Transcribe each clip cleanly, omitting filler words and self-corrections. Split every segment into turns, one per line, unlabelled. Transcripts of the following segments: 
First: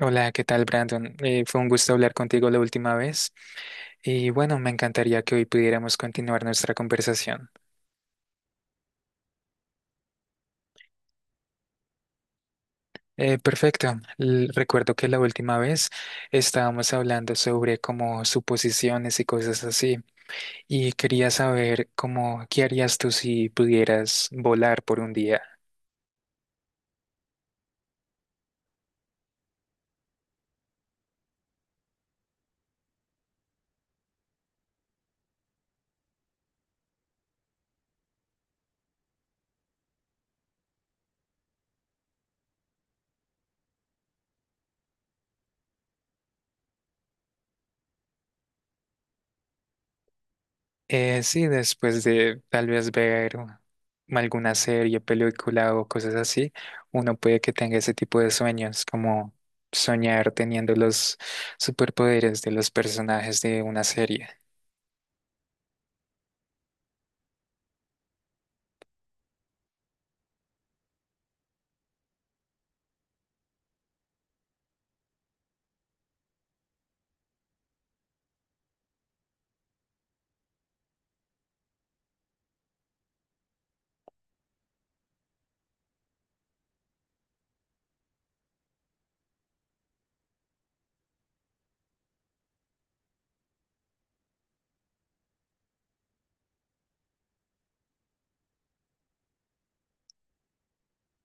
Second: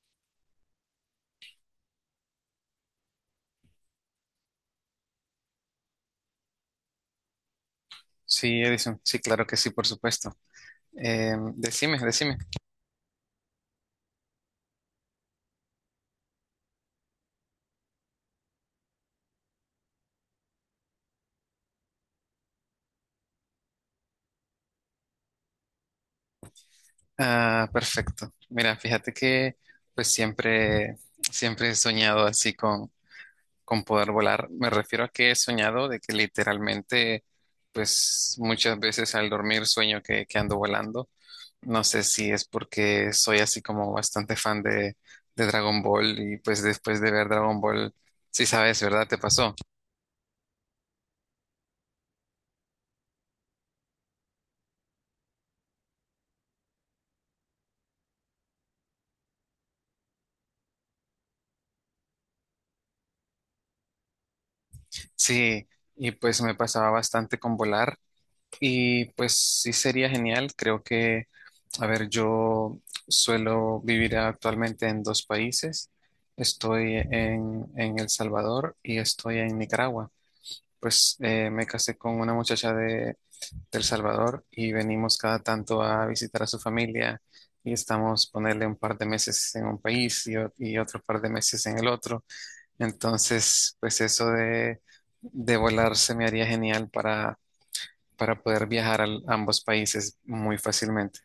Hola, ¿qué tal, Brandon? Fue un gusto hablar contigo la última vez y bueno, me encantaría que hoy pudiéramos continuar nuestra conversación.
Sí, Edison, sí, claro que sí, por supuesto. Decime, decime.
Perfecto. Recuerdo que la última vez estábamos hablando sobre como suposiciones y cosas así y quería saber cómo, ¿qué harías tú si pudieras volar por un día?
Ah, perfecto. Mira, fíjate que pues siempre, siempre he soñado así con poder volar. Me refiero a que he soñado de que literalmente pues muchas veces al dormir sueño que ando volando. No sé si es porque soy así como bastante fan de Dragon Ball y pues después de ver Dragon Ball, sí sabes, ¿verdad? ¿Te pasó?
Sí, después de tal vez ver alguna serie, película o cosas así, uno puede que tenga ese tipo de sueños, como soñar teniendo los superpoderes de los personajes de una serie.
Sí, y pues me pasaba bastante con volar. Y pues sí sería genial. Creo que, a ver, yo suelo vivir actualmente en dos países. Estoy en El Salvador y estoy en Nicaragua. Pues me casé con una muchacha de El Salvador y venimos cada tanto a visitar a su familia y estamos ponerle un par de meses en un país y, y otro par de meses en el otro. Entonces, pues eso de volar se me haría genial para poder viajar a ambos países muy fácilmente.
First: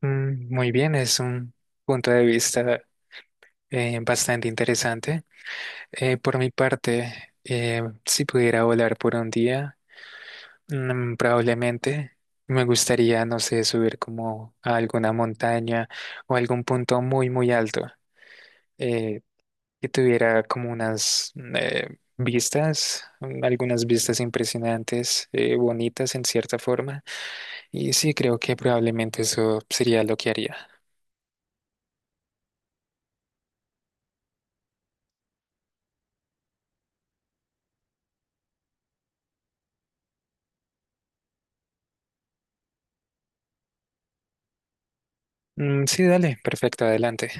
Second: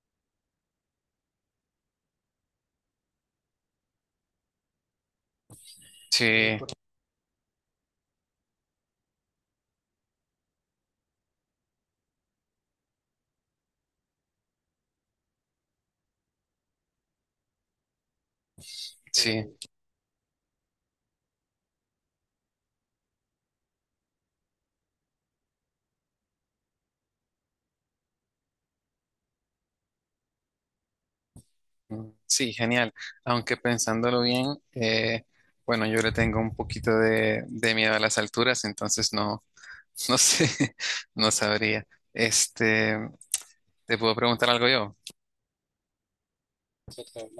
Muy bien, es un punto de vista bastante interesante. Por mi
Sí, sí, sí,
parte, si pudiera volar por un día, probablemente me gustaría, no sé, subir como a alguna montaña o algún punto muy, muy alto eh, que tuviera como unas vistas, algunas vistas impresionantes, bonitas en cierta forma. Y sí, creo que probablemente eso sería lo que haría.
mm, sí, genial. Aunque pensándolo bien, eh, bueno, yo le tengo un poquito de miedo a las alturas, entonces no, no sé, no sabría. Este, te puedo preguntar algo yo.
Sí, dale, perfecto, adelante.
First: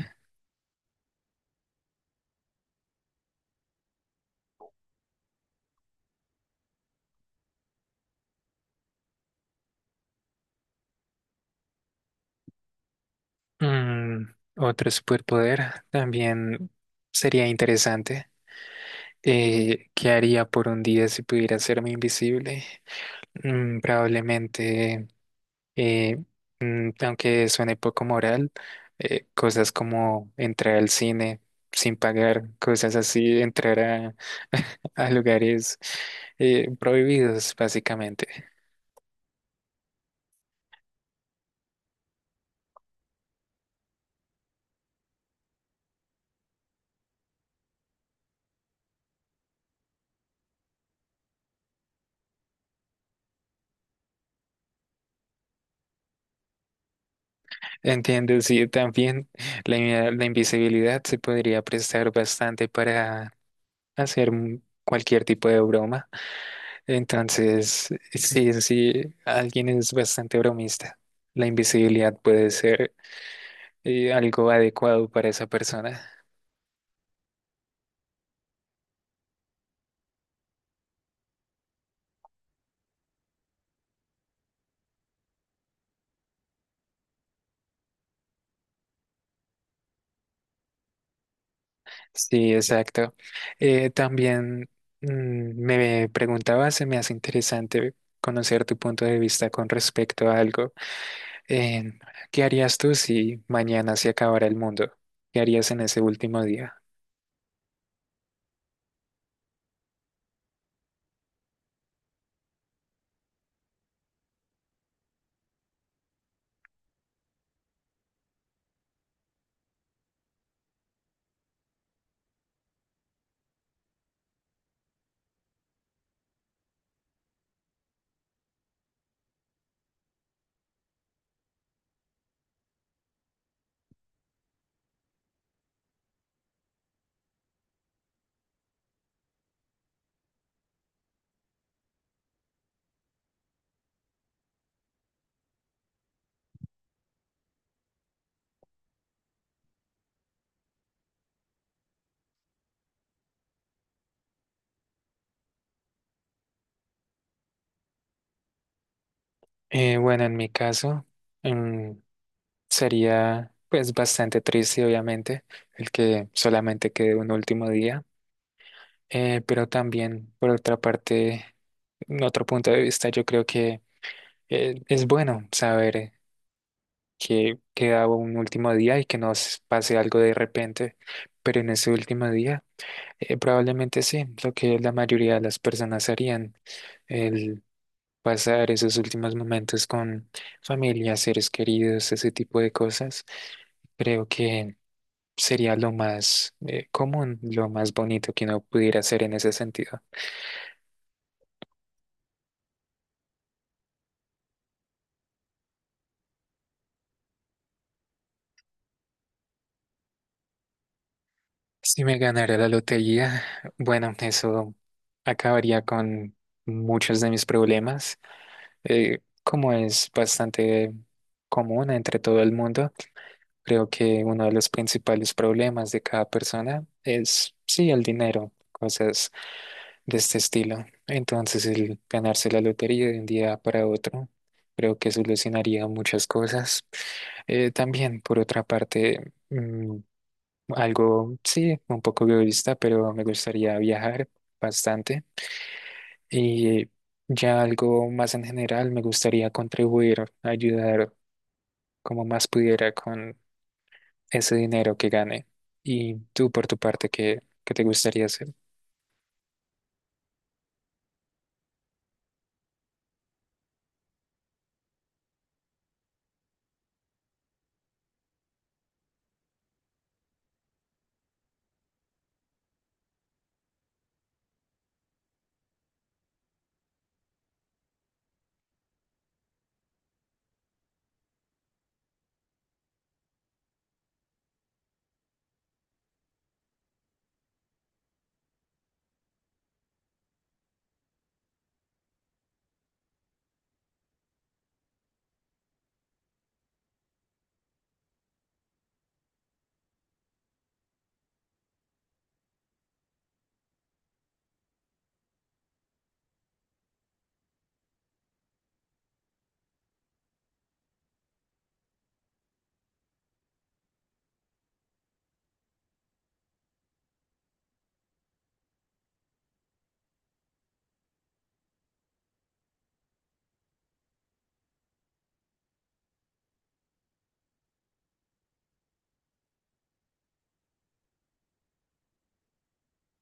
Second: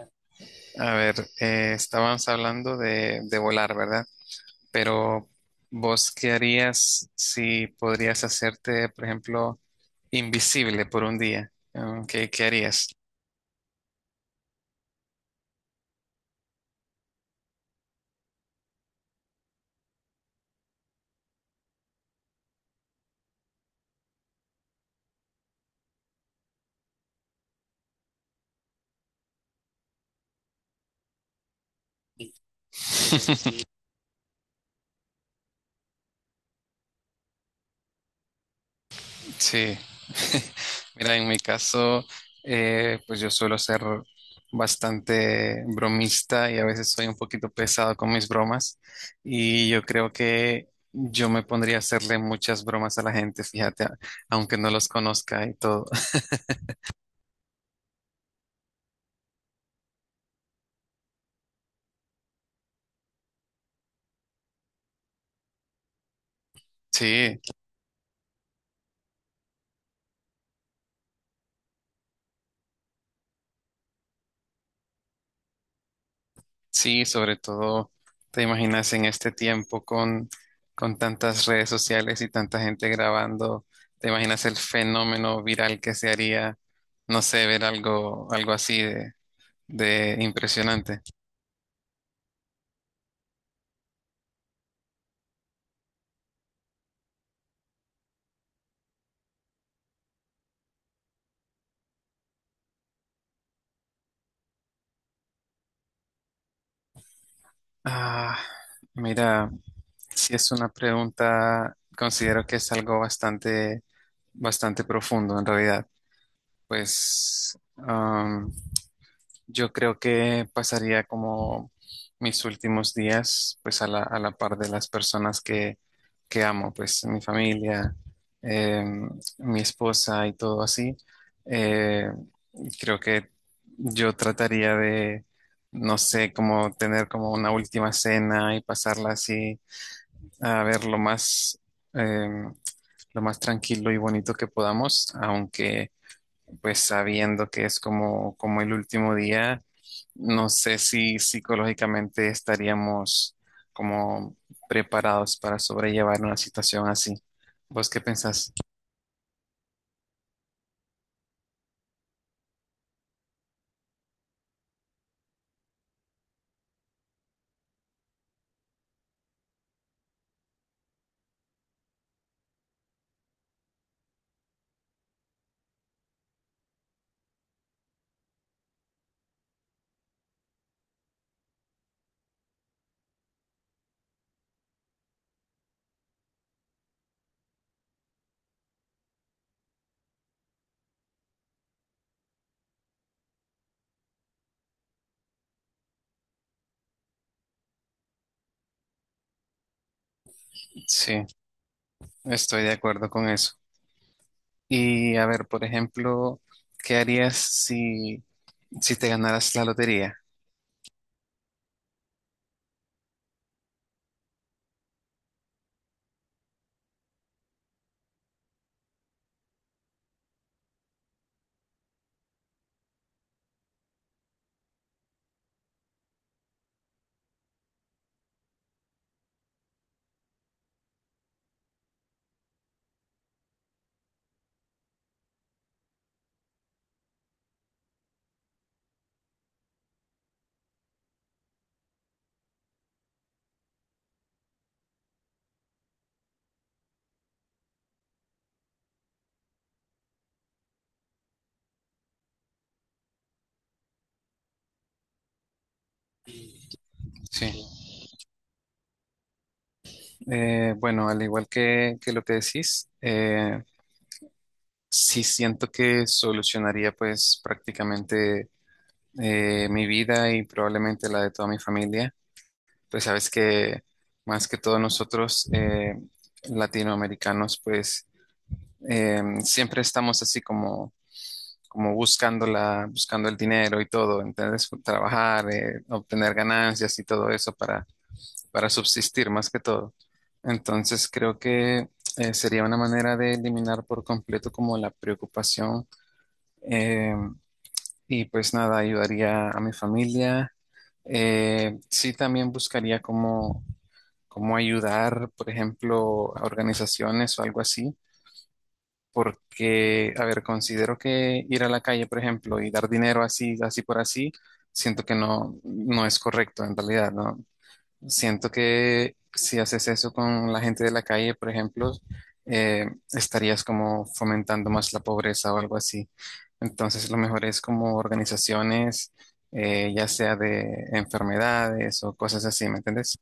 A ver, estábamos hablando de volar, ¿verdad? Pero ¿vos qué harías si podrías hacerte, por ejemplo, invisible por un día? Mm, ¿qué, qué harías?
Otro superpoder también sería interesante. ¿Qué haría por un día si pudiera hacerme invisible? Mm, probablemente, eh, aunque suene poco moral, cosas como entrar al cine sin pagar, cosas así, entrar a, a lugares prohibidos, básicamente.
Sí, mira, en mi caso, pues yo suelo ser bastante bromista y a veces soy un poquito pesado con mis bromas y yo creo que yo me pondría a hacerle muchas bromas a la gente, fíjate, a- aunque no los conozca y todo.
Entiendo, sí, también la invisibilidad se podría prestar bastante para hacer cualquier tipo de broma.
Sí,
Entonces, sí, sí, alguien es bastante bromista. La invisibilidad puede ser y algo adecuado para esa persona.
sí, sobre todo, te imaginas en este tiempo con tantas redes sociales y tanta gente grabando, te imaginas el fenómeno viral que se haría, no sé, ver algo, algo así de impresionante.
Sí, exacto. También mm, me preguntaba, se me hace interesante conocer tu punto de vista con respecto a algo. Em, ¿Qué harías tú si mañana se acabara el mundo? ¿Qué harías en ese último día?
Ah, mira, si es una pregunta, considero que es algo bastante, bastante profundo en realidad. Pues, yo creo que pasaría como mis últimos días, pues a a la par de las personas que amo, pues mi familia, eh, mi esposa y todo así. Eh, creo que yo trataría de, no sé, como tener como una última cena y pasarla así a ver eh, lo más tranquilo y bonito que podamos, aunque pues sabiendo que es como, como el último día, no sé si psicológicamente estaríamos como preparados para sobrellevar una situación así. ¿Vos qué pensás?
Bueno, en mi caso, mm, sería pues bastante triste, obviamente, el que solamente quede un último día. Pero también, por otra parte, en otro punto de vista, yo creo que es bueno saber que queda un último día y que nos pase algo de repente, pero en ese último día probablemente sí, lo que la mayoría de las personas harían, el pasar esos últimos momentos con familia, seres queridos, ese tipo de cosas, creo que sería lo más común, lo más bonito que uno pudiera hacer en ese sentido.
Sí, estoy de acuerdo con eso. Y a ver, por ejemplo, ¿qué harías si te ganaras la lotería?
Si me ganara la lotería, bueno, eso acabaría con muchos de mis problemas. Como es bastante común entre todo el mundo, creo que uno de los principales problemas de cada persona es, sí, el dinero, cosas de este estilo. Entonces, el ganarse la lotería de un día para otro, creo que solucionaría muchas cosas. También, por otra parte, algo, sí, un poco egoísta, pero me gustaría viajar bastante. Y ya algo más en general, me gustaría contribuir, ayudar como más pudiera con ese dinero que gane. Y tú, por tu parte, ¿qué,
Sí.
qué te gustaría hacer?
Bueno, al igual que lo que decís, sí siento que solucionaría pues prácticamente mi vida y probablemente la de toda mi familia. Pues sabes que más que todos nosotros latinoamericanos, pues siempre estamos así como, como buscando buscando el dinero y todo, entonces trabajar, obtener ganancias y todo eso para subsistir más que todo. Entonces creo que sería una manera de eliminar por completo como la preocupación, eh, y pues nada, ayudaría a mi familia. Sí, también buscaría cómo, cómo ayudar, por ejemplo, a organizaciones o algo así, porque, a ver, considero que ir a la calle, por ejemplo, y dar dinero así, así por así, siento que no, no es correcto en realidad, ¿no? Siento que si haces eso con la gente de la calle, por ejemplo, eh, estarías como fomentando más la pobreza o algo así. Entonces, lo mejor es como organizaciones, ya sea de enfermedades o cosas así, ¿me entiendes?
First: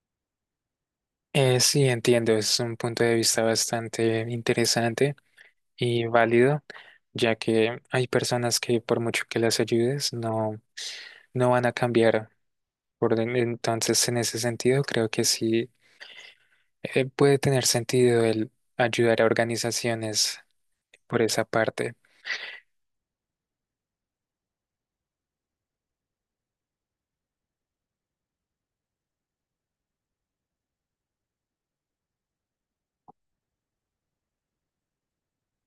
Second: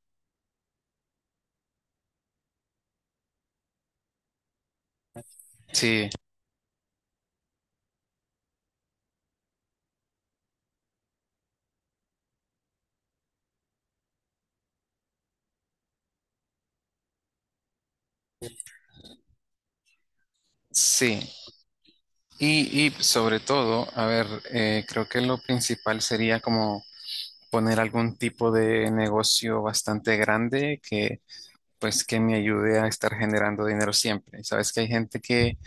Sí, entiendo, es un punto de vista bastante interesante y
Sí,
válido, ya que hay personas que por mucho que las ayudes, no, no van a cambiar. Entonces, en ese sentido, creo que sí. Puede tener sentido el ayudar a organizaciones
sí.
por esa parte.
Y sobre todo, a ver, creo que lo principal sería como poner algún tipo de negocio bastante grande que, pues, que me ayude a estar generando dinero siempre. Sabes que hay gente que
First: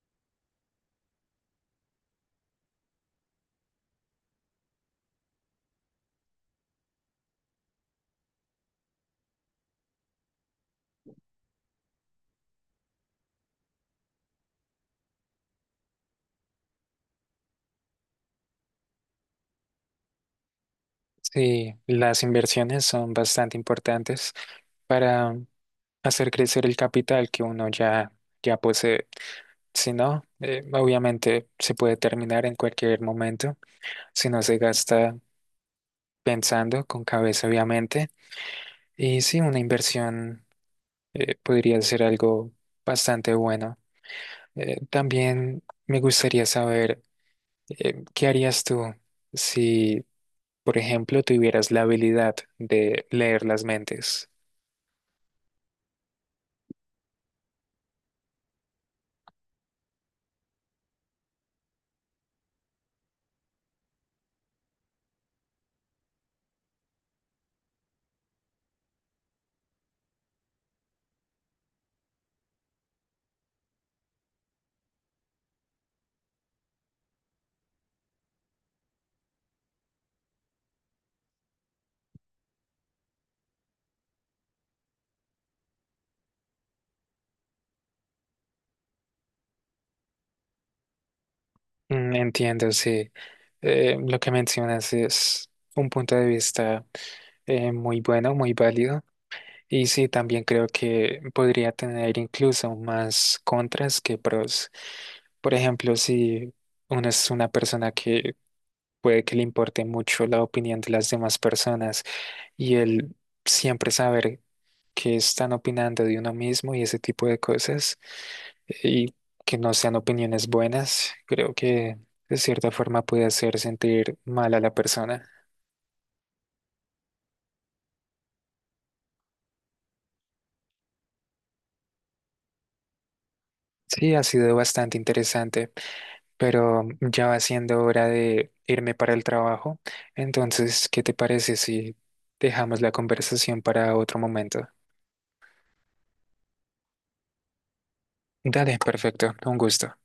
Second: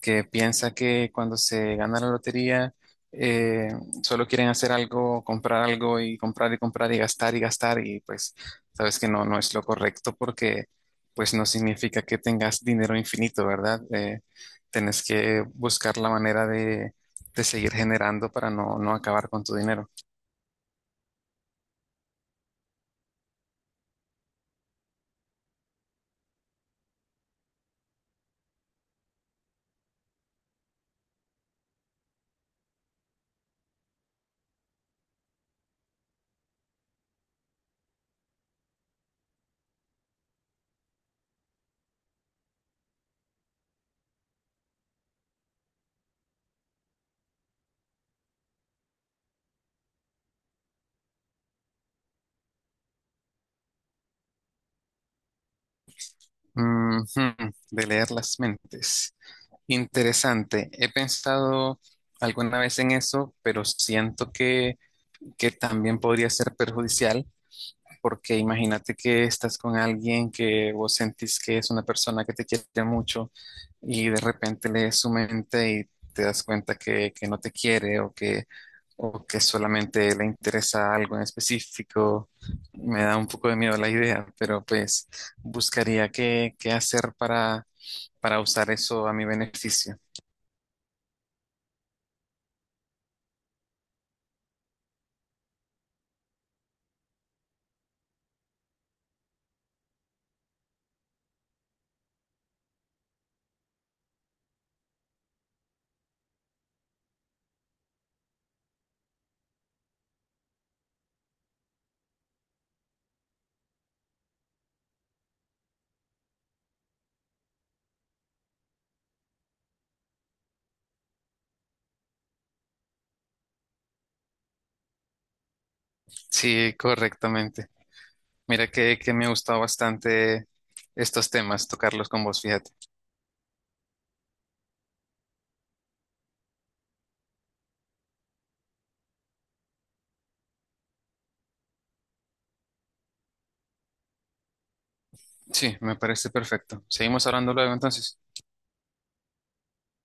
que piensa que cuando se gana la lotería eh, solo quieren hacer algo, comprar algo y comprar y comprar y gastar y gastar y pues sabes que no, no es lo correcto porque pues no significa que tengas dinero infinito, ¿verdad? Tenés que buscar la manera de seguir generando para no, no acabar con tu dinero.
Sí, las inversiones son bastante importantes para hacer crecer el capital que uno ya, ya posee. Si no, obviamente se puede terminar en cualquier momento, si no se gasta pensando con cabeza, obviamente. Y sí, una inversión podría ser algo bastante bueno. También me gustaría saber ¿qué harías tú si, por ejemplo, tuvieras la habilidad de leer las mentes?
Ujú, de leer las mentes. Interesante. He pensado alguna vez en eso, pero siento que también podría ser perjudicial, porque imagínate que estás con alguien que vos sentís que es una persona que te quiere mucho y de repente lees su mente y te das cuenta que no te quiere o que solamente le interesa algo en específico. Me da un poco de miedo la idea, pero pues buscaría qué, qué hacer para usar eso a mi beneficio.
Entiendo, sí. Lo que mencionas es un punto de vista muy bueno, muy válido. Y sí, también creo que podría tener incluso más contras que pros. Por ejemplo, si uno es una persona que puede que le importe mucho la opinión de las demás personas, y el siempre saber que están opinando de uno mismo y ese tipo de cosas y que no sean opiniones buenas, creo que de cierta forma puede hacer sentir mal a la persona.
Sí, correctamente. Mira que me gusta bastante estos temas, tocarlos con vos, fíjate.
Sí, ha sido bastante interesante, pero ya va siendo hora de irme para el trabajo. Entonces, ¿qué te parece si dejamos la conversación para otro momento?
Sí, me parece perfecto. Seguimos hablando luego entonces.
Dale, perfecto, un gusto.